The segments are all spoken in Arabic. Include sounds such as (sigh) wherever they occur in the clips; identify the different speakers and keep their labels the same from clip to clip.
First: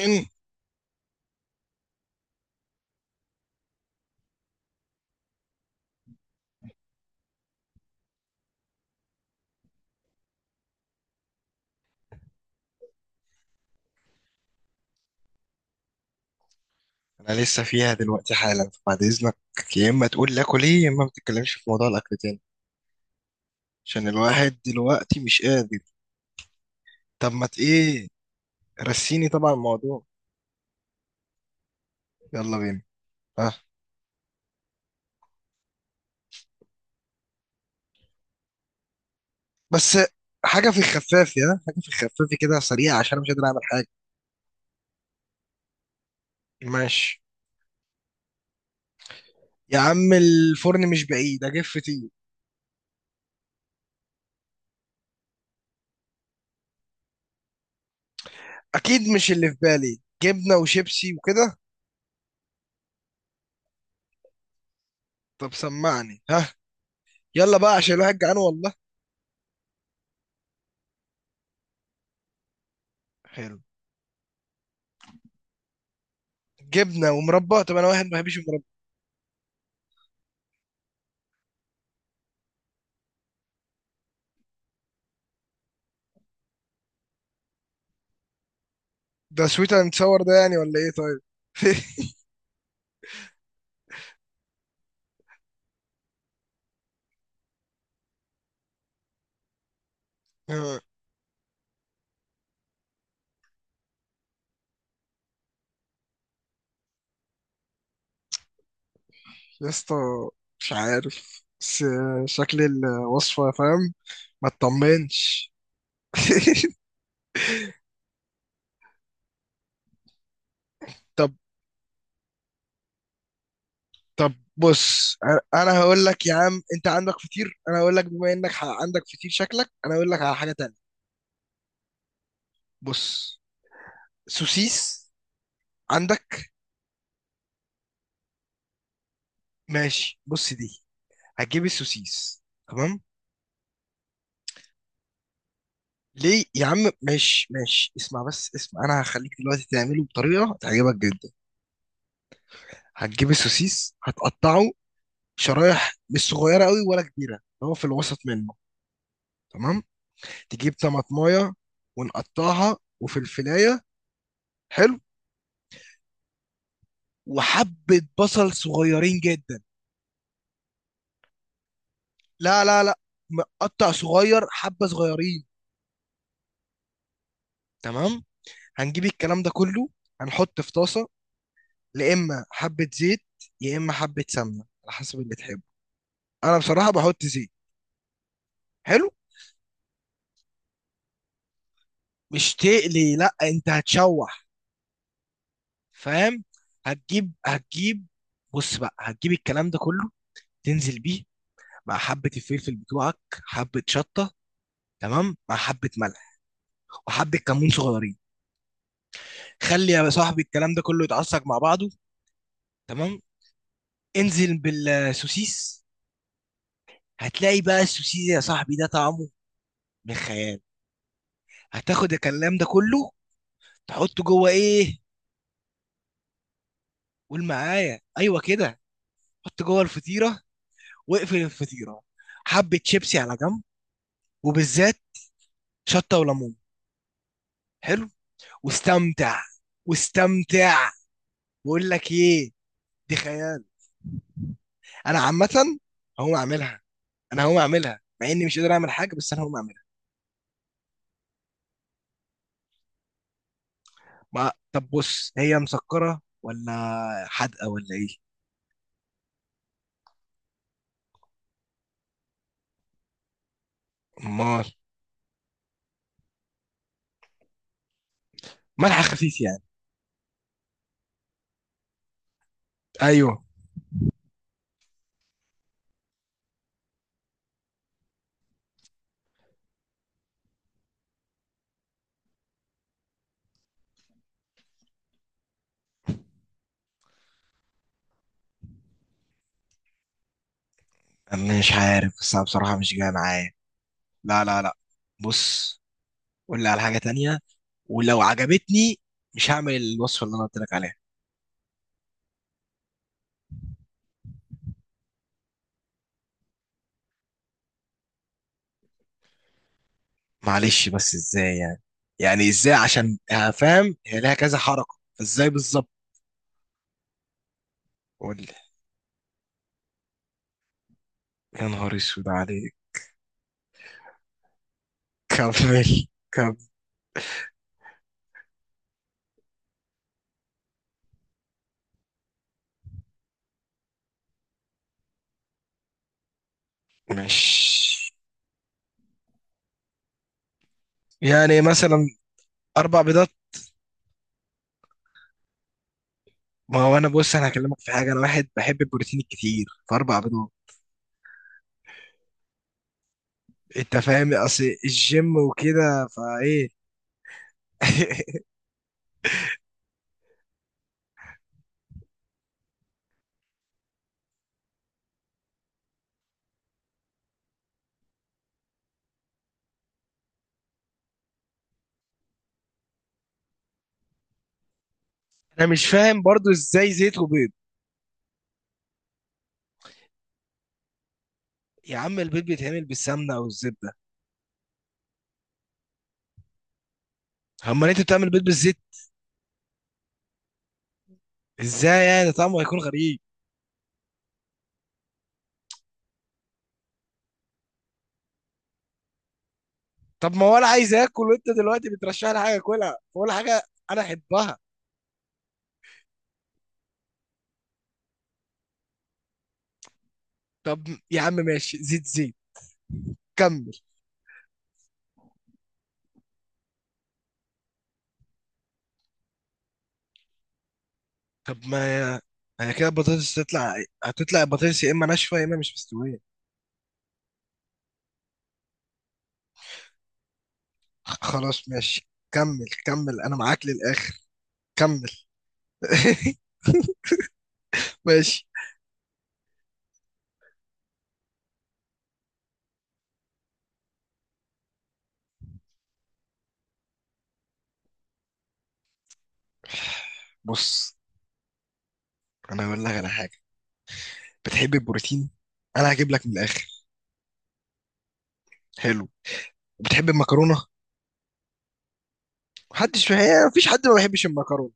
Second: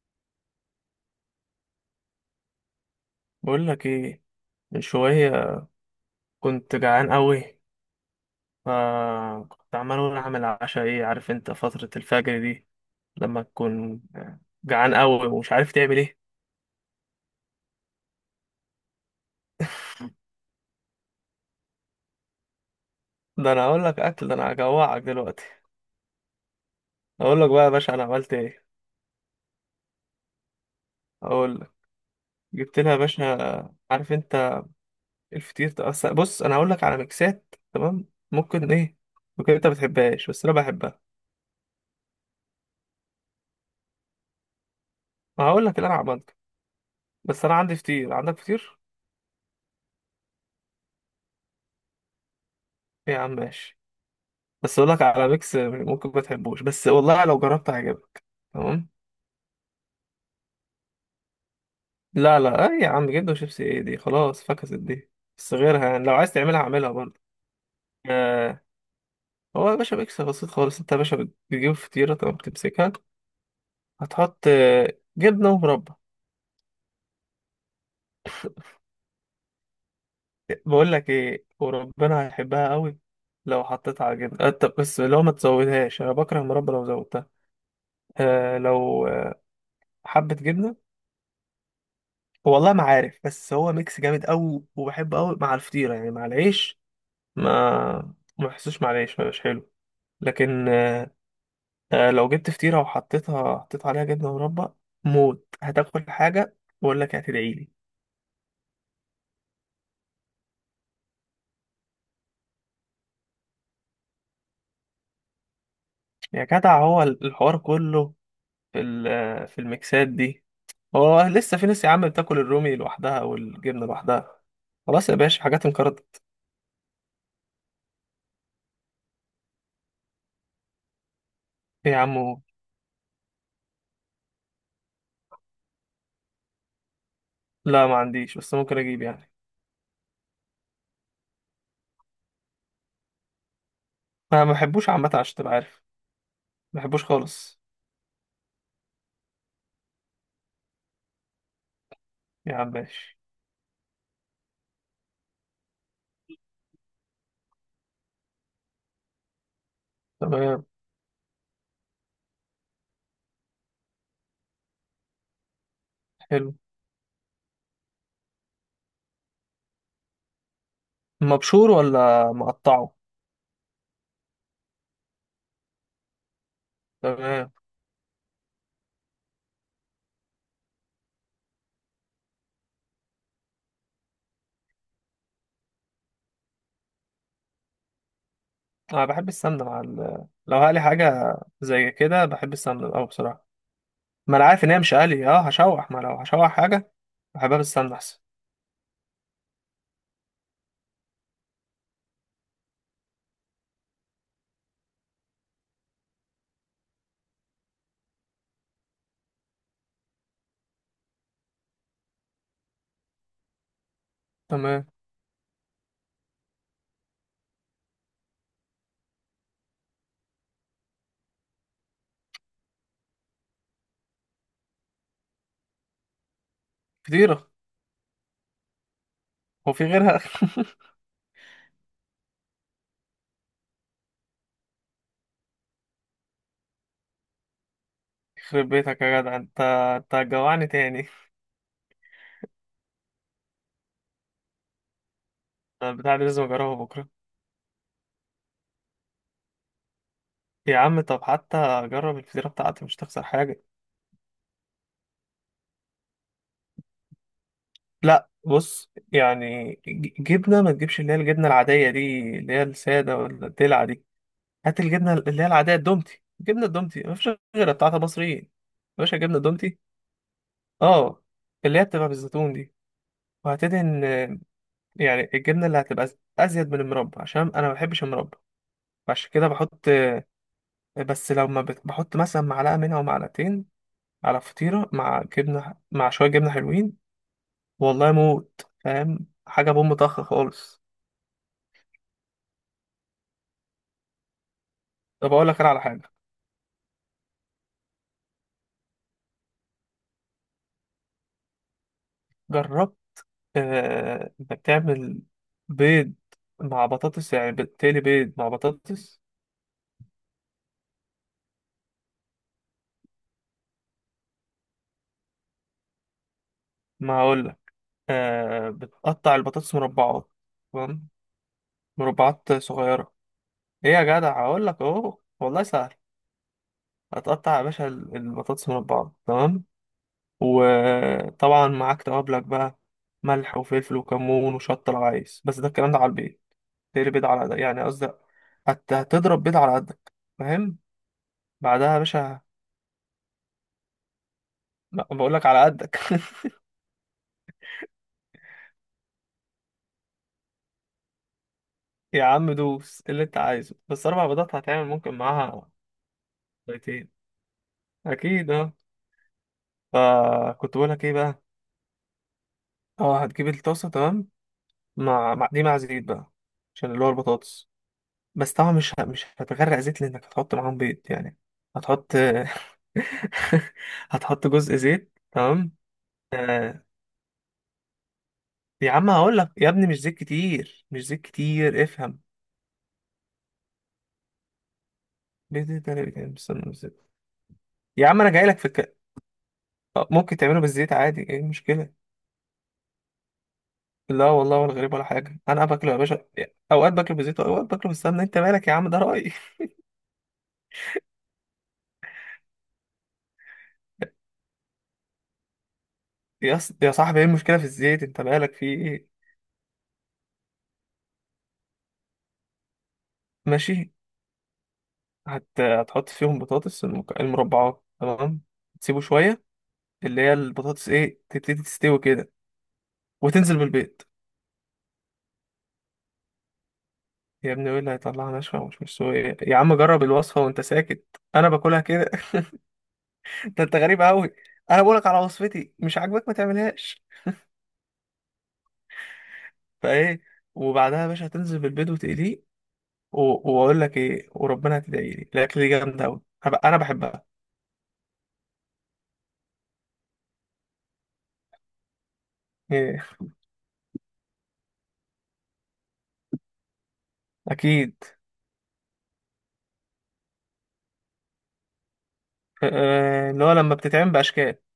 Speaker 1: إن
Speaker 2: بقول لك ايه. من شويه كنت جعان قوي، فكنت عمال اقول اعمل عشاء ايه؟ عارف انت فتره الفجر دي لما تكون جعان قوي ومش عارف تعمل ايه.
Speaker 1: انا لسه فيها دلوقتي حالا، فبعد اذنك يا اما تقول لاكل ايه يا اما ما تتكلمش في موضوع الاكل تاني.
Speaker 2: ده انا اقول لك
Speaker 1: عشان
Speaker 2: اكل؟ ده انا
Speaker 1: الواحد
Speaker 2: هجوعك
Speaker 1: دلوقتي مش
Speaker 2: دلوقتي.
Speaker 1: قادر. طب
Speaker 2: اقول
Speaker 1: ما
Speaker 2: لك
Speaker 1: ت-
Speaker 2: بقى يا باشا انا
Speaker 1: ايه
Speaker 2: عملت ايه.
Speaker 1: رسيني طبعا الموضوع.
Speaker 2: اقول لك،
Speaker 1: يلا
Speaker 2: جبت
Speaker 1: بينا.
Speaker 2: لها يا باشا،
Speaker 1: اه
Speaker 2: عارف انت الفطير ده. أصل بص، انا هقول لك على ميكسات، تمام؟ ممكن ايه، ممكن انت ما
Speaker 1: بس
Speaker 2: بتحبهاش بس انا
Speaker 1: حاجه في
Speaker 2: بحبها.
Speaker 1: الخفاف، يا حاجه في الخفاف كده سريعه، عشان انا مش قادر اعمل حاجه.
Speaker 2: هقول لك اللي انا عملته.
Speaker 1: ماشي.
Speaker 2: بس انا عندي فطير، عندك فطير؟
Speaker 1: يا عم الفرن مش بعيد، اجيب فطير.
Speaker 2: إيه يا عم، ماشي. بس اقول لك على ميكس، ممكن ما تحبوش بس والله لو جربت هيعجبك. تمام.
Speaker 1: اكيد مش اللي في بالي جبنه وشيبسي وكده.
Speaker 2: لا، لا، اي يا عم، جدا، وشيبسي ايه دي؟ خلاص فكست دي.
Speaker 1: طب
Speaker 2: بس غيرها يعني، لو
Speaker 1: سمعني
Speaker 2: عايز
Speaker 1: ها.
Speaker 2: تعملها اعملها برضه.
Speaker 1: يلا بقى عشان الواحد جعان
Speaker 2: آه.
Speaker 1: والله.
Speaker 2: هو يا باشا ميكس بسيط خالص. انت يا باشا بتجيب فطيره، تمام، بتمسكها،
Speaker 1: حلو.
Speaker 2: هتحط جبنه ومربى.
Speaker 1: جبنه ومربى؟ طب انا واحد ما بحبش المربى.
Speaker 2: بقول لك ايه، وربنا هيحبها قوي. لو حطيت على جبنه طب بس لو ما تزودهاش، انا بكره المربى لو زودتها. لو
Speaker 1: ده سويت اند ساور ده
Speaker 2: حبه
Speaker 1: يعني
Speaker 2: جبنه.
Speaker 1: ولا ايه؟ طيب. (laughs)
Speaker 2: والله ما عارف، بس هو ميكس جامد قوي وبحبه قوي مع الفطيره، يعني مع العيش ما ما حسوش، معلش، ما مش حلو. لكن
Speaker 1: آه،
Speaker 2: لو جبت فطيرة وحطيتها، حطيت عليها جبنة مربى، موت، هتاكل حاجة بقول لك هتدعي لي.
Speaker 1: يا اسطى. مش عارف، بس شكل الوصفة فاهم. ما تطمنش. (laughs)
Speaker 2: يا جدع هو الحوار كله في في الميكسات دي. هو
Speaker 1: طب
Speaker 2: لسه في ناس يا عم بتاكل الرومي لوحدها او الجبنة
Speaker 1: طب
Speaker 2: لوحدها؟ خلاص يا
Speaker 1: بص،
Speaker 2: باشا، حاجات
Speaker 1: انا هقول
Speaker 2: انقرضت.
Speaker 1: لك يا عم. انت عندك فطير، انا هقول لك. بما انك عندك فطير شكلك، انا هقول لك على حاجة تانية.
Speaker 2: إيه يا عم؟
Speaker 1: بص، سوسيس عندك؟
Speaker 2: لا ما عنديش، بس ممكن اجيب يعني.
Speaker 1: ماشي. بص دي، هتجيب السوسيس. تمام.
Speaker 2: ما بحبوش عامة، عشان تبقى عارف.
Speaker 1: ليه يا
Speaker 2: ما
Speaker 1: عم؟
Speaker 2: بحبوش
Speaker 1: ماشي
Speaker 2: خالص،
Speaker 1: ماشي اسمع بس اسمع، انا هخليك دلوقتي تعمله بطريقة تعجبك جدا.
Speaker 2: يا عم ماشي.
Speaker 1: هتجيب السوسيس، هتقطعه شرايح، مش صغيره قوي ولا كبيره، اللي هو في الوسط منه. تمام.
Speaker 2: تمام.
Speaker 1: تجيب طماطمايه ونقطعها، وفلفلايه. حلو.
Speaker 2: حلو.
Speaker 1: وحبه بصل صغيرين جدا.
Speaker 2: مبشور ولا
Speaker 1: لا لا
Speaker 2: مقطعه؟
Speaker 1: لا مقطع صغير، حبه صغيرين.
Speaker 2: تمام.
Speaker 1: تمام. هنجيب الكلام ده كله، هنحط في طاسه، لا اما حبه زيت يا اما حبه سمنه، على حسب اللي تحبه. انا بصراحه بحط زيت.
Speaker 2: انا
Speaker 1: حلو.
Speaker 2: بحب السمنه مع لو هقلي حاجه زي كده بحب
Speaker 1: مش
Speaker 2: السمنه قوي
Speaker 1: تقلي، لا،
Speaker 2: بصراحه.
Speaker 1: انت
Speaker 2: ما انا
Speaker 1: هتشوح.
Speaker 2: عارف ان هي مش قلي، اه هشوح، ما لو
Speaker 1: فاهم؟
Speaker 2: هشوح حاجه
Speaker 1: هتجيب
Speaker 2: بحبها بالسمنه
Speaker 1: هتجيب
Speaker 2: احسن.
Speaker 1: بص بقى، هتجيب الكلام ده كله، تنزل بيه مع حبة الفلفل بتوعك، حبة شطة، تمام، مع حبة ملح وحبة كمون صغيرين. خلي يا صاحبي الكلام ده كله يتعصج مع بعضه. تمام. انزل
Speaker 2: تمام.
Speaker 1: بالسوسيس. هتلاقي بقى السوسيس يا صاحبي ده طعمه من خيال. هتاخد الكلام ده كله، تحطه جوه ايه؟ قول
Speaker 2: فطيره.
Speaker 1: معايا، ايوه كده. حط
Speaker 2: هو
Speaker 1: جوه
Speaker 2: في غيرها؟
Speaker 1: الفطيرة واقفل الفطيرة. حبة شيبسي على جنب، وبالذات شطة وليمون. حلو.
Speaker 2: (laughs) يخرب بيتك يا
Speaker 1: واستمتع،
Speaker 2: جدع، انت هتجوعني
Speaker 1: واستمتع.
Speaker 2: تاني.
Speaker 1: بقول لك ايه، دي خيال. انا عامه
Speaker 2: أنا البتاع دي
Speaker 1: هقوم
Speaker 2: لازم اجربها
Speaker 1: اعملها،
Speaker 2: بكره.
Speaker 1: انا هقوم اعملها مع اني مش قادر اعمل حاجه، بس انا هقوم اعملها.
Speaker 2: يا عم طب حتى جرب الفطيره بتاعتي، مش تخسر حاجه.
Speaker 1: ما طب بص، هي مسكره ولا حادقه ولا
Speaker 2: لا
Speaker 1: ايه؟
Speaker 2: بص يعني، جبنه، ما تجيبش اللي هي الجبنه العاديه دي اللي هي الساده، ولا الدلع دي.
Speaker 1: امال.
Speaker 2: هات الجبنه اللي هي العاديه الدومتي، جبنه الدومتي، مفيش غيرها بتاعت مصريين يا
Speaker 1: ملح
Speaker 2: باشا، جبنه
Speaker 1: خفيف يعني.
Speaker 2: دومتي، اه، اللي هي بتبقى بالزيتون دي.
Speaker 1: ايوه.
Speaker 2: وهتدهن يعني الجبنه اللي هتبقى ازيد من المربى، عشان انا ما بحبش المربى، فعشان كده بحط بس لو ما بت- بحط مثلا معلقه منها ومعلقتين على فطيره مع جبنه، مع شويه جبنه حلوين، والله موت، فاهم حاجه بوم طخ خالص.
Speaker 1: أنا مش عارف، بس انا بصراحه مش جايه معايا. لا لا لا،
Speaker 2: طب اقول لك انا على
Speaker 1: بص.
Speaker 2: حاجه،
Speaker 1: قول لي على حاجه تانية، ولو عجبتني مش هعمل الوصفه اللي انا قلت لك عليها.
Speaker 2: جربت انك تعمل بيض مع بطاطس؟ يعني بتقلي بيض مع بطاطس.
Speaker 1: معلش، بس ازاي يعني؟ يعني ازاي؟ عشان فاهم هي لها كذا حركه، فازاي بالظبط؟
Speaker 2: ما هقول لك.
Speaker 1: قول لي.
Speaker 2: آه، بتقطع البطاطس مربعات، تمام،
Speaker 1: يا نهار اسود
Speaker 2: مربعات
Speaker 1: عليك.
Speaker 2: صغيره. ايه يا جدع؟ هقول لك اهو والله سهل.
Speaker 1: كمل كمل.
Speaker 2: هتقطع يا باشا البطاطس مربعات، تمام. وطبعا معاك توابلك بقى، ملح وفلفل وكمون وشطه لو عايز. بس ده الكلام ده على البيض. تقلي بيض على يعني قصدي،
Speaker 1: ماشي.
Speaker 2: هتضرب بيض على قدك، فاهم؟
Speaker 1: يعني
Speaker 2: بعدها يا
Speaker 1: مثلا
Speaker 2: باشا،
Speaker 1: اربع بيضات.
Speaker 2: بقول لك على قدك. (laughs)
Speaker 1: ما هو انا بص، انا هكلمك في حاجه، انا واحد بحب البروتين الكتير، فاربع بيضات.
Speaker 2: يا عم دوس، إيه اللي انت عايزه؟
Speaker 1: انت
Speaker 2: بس اربع
Speaker 1: فاهم
Speaker 2: بيضات
Speaker 1: اصل
Speaker 2: هتعمل، ممكن
Speaker 1: الجيم
Speaker 2: معاها
Speaker 1: وكده فايه.
Speaker 2: بيضتين.
Speaker 1: (laughs)
Speaker 2: اكيد اه. فكنت بقولك ايه بقى؟ اه، هتجيب الطاسه، تمام، دي مع زيت بقى، عشان اللي هو البطاطس. بس طبعا مش هتغرق زيت، لانك هتحط معاهم بيض يعني. هتحط (laughs) هتحط جزء زيت،
Speaker 1: انا
Speaker 2: تمام.
Speaker 1: مش فاهم برضو،
Speaker 2: آه.
Speaker 1: ازاي زيت وبيض؟
Speaker 2: يا عم هقول لك يا ابني، مش زيت كتير، مش زيت كتير،
Speaker 1: يا عم
Speaker 2: افهم.
Speaker 1: البيض بيتعمل بالسمنه او الزبده،
Speaker 2: بيض ده- ده- ده- استنى،
Speaker 1: اما انت
Speaker 2: يا عم
Speaker 1: بتعمل
Speaker 2: انا
Speaker 1: بيض
Speaker 2: جاي لك في
Speaker 1: بالزيت؟
Speaker 2: آه، ممكن تعمله بالزيت عادي، ايه المشكله؟
Speaker 1: ازاي يعني؟ طعمه هيكون غريب.
Speaker 2: لا والله، ولا غريب ولا حاجة، أنا باكله يا باشا. أوقات باكله بالزيت وأوقات باكله بالسمنة. أنت مالك يا عم، ده رأيي. (laughs)
Speaker 1: طب ما هو انا عايز اكل، وانت دلوقتي بترشح لي حاجه اكلها ولا حاجه انا احبها؟
Speaker 2: يا صاحبي، إيه المشكلة في الزيت؟ أنت مالك في إيه؟
Speaker 1: طب يا عم ماشي، زيت زيت. كمل.
Speaker 2: ماشي. هتحط فيهم بطاطس المربعات، تمام. تسيبه شوية، اللي هي البطاطس، إيه، تبتدي
Speaker 1: طب
Speaker 2: تستوي
Speaker 1: ما
Speaker 2: كده،
Speaker 1: هي كده البطاطس
Speaker 2: وتنزل
Speaker 1: تطلع.
Speaker 2: بالبيض.
Speaker 1: هتطلع البطاطس يا اما ناشفه يا اما مش مستويه.
Speaker 2: يا ابني وإيه اللي هيطلعها ناشفة ومش مستوية؟ يا عم جرب الوصفة وأنت ساكت، أنا
Speaker 1: خلاص
Speaker 2: باكلها
Speaker 1: ماشي،
Speaker 2: كده. (laughs)
Speaker 1: كمل كمل، انا
Speaker 2: ده
Speaker 1: معاك
Speaker 2: أنت غريب
Speaker 1: للاخر.
Speaker 2: أوي، أنا بقولك
Speaker 1: كمل.
Speaker 2: على وصفتي، مش عاجبك ما
Speaker 1: (laughs)
Speaker 2: تعملهاش.
Speaker 1: ماشي.
Speaker 2: فإيه، وبعدها يا باشا هتنزل بالبيض وتقليه. واقول لك ايه، وربنا هتدعي لي، الاكل دي جامده قوي، انا بحبها.
Speaker 1: بص، انا هقول لك
Speaker 2: إيه.
Speaker 1: على حاجه. بتحب البروتين، انا هجيب لك من الاخر.
Speaker 2: اكيد.
Speaker 1: حلو. بتحب المكرونه؟ محدش،
Speaker 2: آه، اللي
Speaker 1: هي
Speaker 2: هو
Speaker 1: مفيش
Speaker 2: لما
Speaker 1: حد ما
Speaker 2: بتتعمل
Speaker 1: بيحبش
Speaker 2: باشكال.
Speaker 1: المكرونه.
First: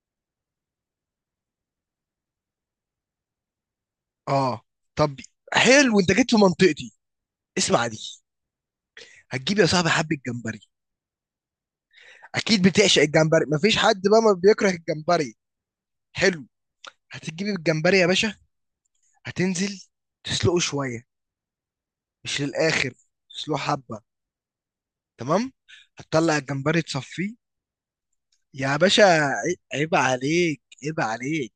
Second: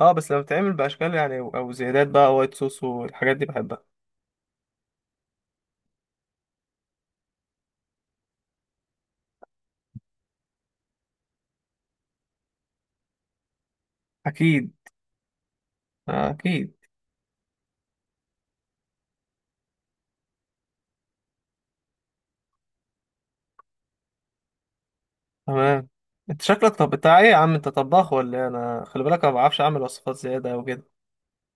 Speaker 2: اه، بس لما بتتعمل باشكال، يعني او زيادات بقى، وايت صوص والحاجات دي، بحبها.
Speaker 1: اه. طب. حلو، انت جيت في منطقتي. اسمع دي. هتجيب يا صاحبي حبه جمبري. اكيد بتعشق الجمبري، مفيش حد بقى ما بيكره
Speaker 2: اكيد.
Speaker 1: الجمبري.
Speaker 2: آه،
Speaker 1: حلو.
Speaker 2: اكيد.
Speaker 1: هتجيب الجمبري يا باشا، هتنزل تسلقه شوية، مش للآخر، تسلقه حبة. تمام.
Speaker 2: تمام.
Speaker 1: هتطلع
Speaker 2: انت شكلك
Speaker 1: الجمبري
Speaker 2: طب بتاع ايه
Speaker 1: تصفيه.
Speaker 2: يا عم؟ انت طباخ ولا إيه؟
Speaker 1: يا
Speaker 2: انا خلي
Speaker 1: باشا
Speaker 2: بالك، انا ما بعرفش اعمل
Speaker 1: عيب
Speaker 2: وصفات زياده
Speaker 1: عليك،
Speaker 2: وكده.
Speaker 1: عيب عليك.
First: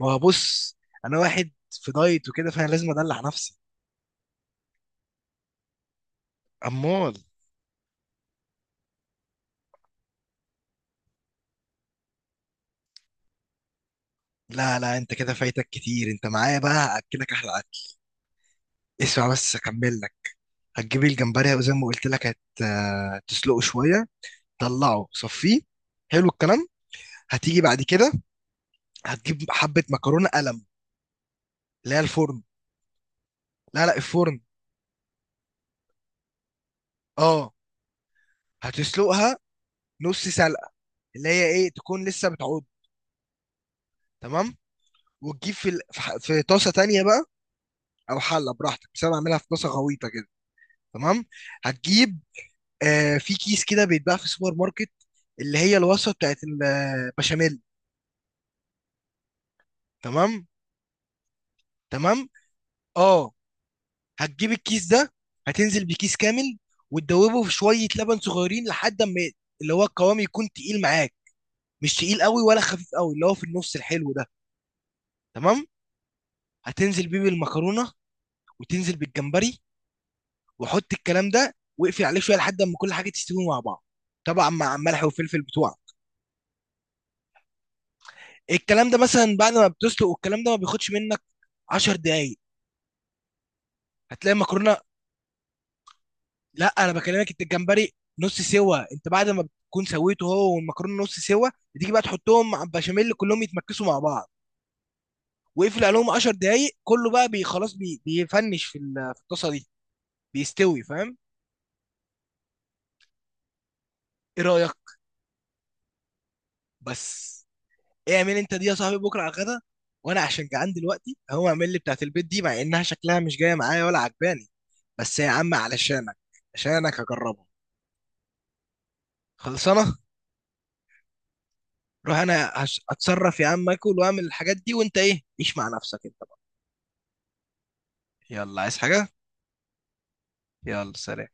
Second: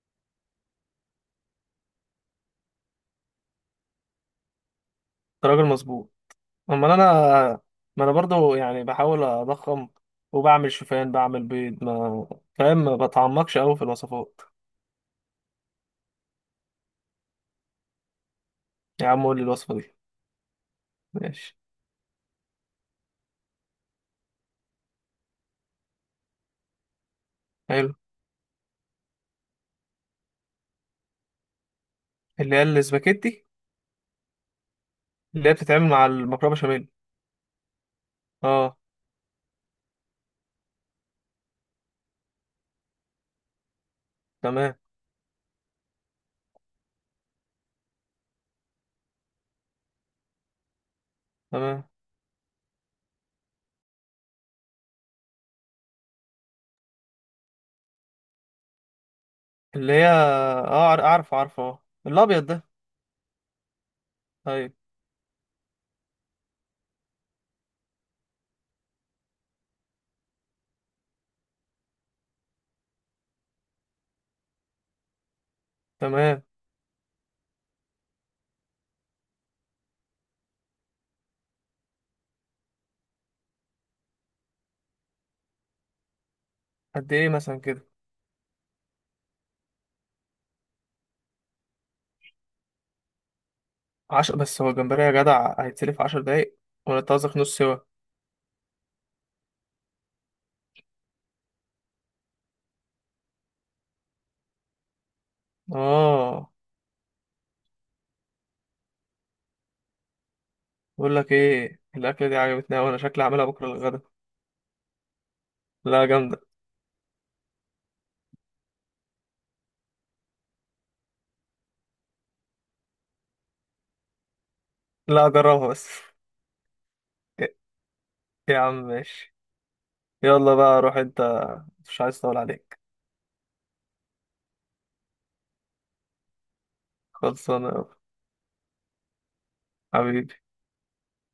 Speaker 1: ما هو بص، أنا واحد في دايت وكده، فأنا لازم أدلع نفسي.
Speaker 2: انت راجل مظبوط. امال انا،
Speaker 1: أمال.
Speaker 2: ما انا برضو يعني بحاول اضخم، وبعمل شوفان، بعمل بيض، ما فاهم، ما بتعمقش قوي في الوصفات.
Speaker 1: لا لا، أنت كده فايتك كتير، أنت معايا بقى هأكلك أحلى أكل.
Speaker 2: يا عم
Speaker 1: اسمع
Speaker 2: قول لي
Speaker 1: بس
Speaker 2: الوصفه دي.
Speaker 1: أكمل لك. هتجيب الجمبري،
Speaker 2: ماشي.
Speaker 1: وزي ما قلت لك، هت آه، تسلقه شوية. طلعه، صفيه. حلو الكلام. هتيجي بعد
Speaker 2: حلو.
Speaker 1: كده، هتجيب حبة مكرونة قلم، اللي هي الفرن.
Speaker 2: اللي هي الاسباجيتي.
Speaker 1: لا لا، الفرن.
Speaker 2: اللي هي بتتعمل مع المكرونه بشاميل؟
Speaker 1: اه.
Speaker 2: اه.
Speaker 1: هتسلقها نص سلقه، اللي هي ايه، تكون لسه بتعود. تمام.
Speaker 2: تمام.
Speaker 1: وتجيب في في طاسه تانية بقى، او حله براحتك، بس انا بعملها في طاسه غويطه كده. تمام.
Speaker 2: تمام.
Speaker 1: هتجيب في كيس كده بيتباع في السوبر ماركت، اللي هي الوصفه بتاعت البشاميل.
Speaker 2: اللي هي
Speaker 1: تمام
Speaker 2: اه اعرف، عارف، اه،
Speaker 1: تمام.
Speaker 2: الابيض ده.
Speaker 1: اه. هتجيب
Speaker 2: طيب.
Speaker 1: الكيس ده، هتنزل بكيس كامل، وتدوبه في شويه لبن صغيرين، لحد ما اللي هو القوام يكون تقيل معاك، مش تقيل قوي ولا خفيف قوي، اللي هو في النص الحلو ده. تمام.
Speaker 2: تمام.
Speaker 1: هتنزل بيه بالمكرونه، وتنزل بالجمبري، وحط الكلام ده واقفل عليه شويه، لحد اما كل حاجه تستوي مع بعض، طبعا مع ملح وفلفل بتوعك.
Speaker 2: قد ايه مثلا كده؟
Speaker 1: الكلام ده مثلا بعد ما بتسلق، والكلام ده ما بياخدش منك 10 دقايق، هتلاقي
Speaker 2: عشر؟ بس هو
Speaker 1: المكرونه.
Speaker 2: الجمبري يا جدع هيتسلف 10 دقايق؟
Speaker 1: لا، انا
Speaker 2: ولا انت
Speaker 1: بكلمك
Speaker 2: قصدك
Speaker 1: انت
Speaker 2: نص سوا؟
Speaker 1: الجمبري نص سوا، انت بعد ما بتكون سويته هو والمكرونه نص سوا، بتيجي بقى تحطهم مع البشاميل، كلهم يتمكسوا مع بعض، واقفل عليهم 10
Speaker 2: اه.
Speaker 1: دقايق، كله بقى بي بيفنش في في الطاسه دي، بيستوي.
Speaker 2: بقول
Speaker 1: فاهم؟
Speaker 2: لك ايه، الاكله دي عجبتني، وانا شكلي هعملها بكره للغدا.
Speaker 1: ايه رايك؟
Speaker 2: لا جامده.
Speaker 1: بس اعمل انت دي يا صاحبي بكره على الغدا، وانا عشان جعان دلوقتي هو، اعمل لي بتاعت البيت دي مع انها شكلها مش جايه معايا ولا عجباني، بس
Speaker 2: لا
Speaker 1: يا عم
Speaker 2: اجربها بس.
Speaker 1: علشانك. عشانك
Speaker 2: (laughs)
Speaker 1: هجربها.
Speaker 2: يا يا عم ماشي.
Speaker 1: خلصانه.
Speaker 2: يلا بقى روح انت، مش
Speaker 1: روح،
Speaker 2: عايز اطول
Speaker 1: انا
Speaker 2: عليك.
Speaker 1: اتصرف. يا عم اكل واعمل الحاجات دي، وانت ايه عيش مع نفسك انت بقى.
Speaker 2: خلصانه يا
Speaker 1: يلا عايز حاجه؟
Speaker 2: حبيبي.
Speaker 1: يلا سلام.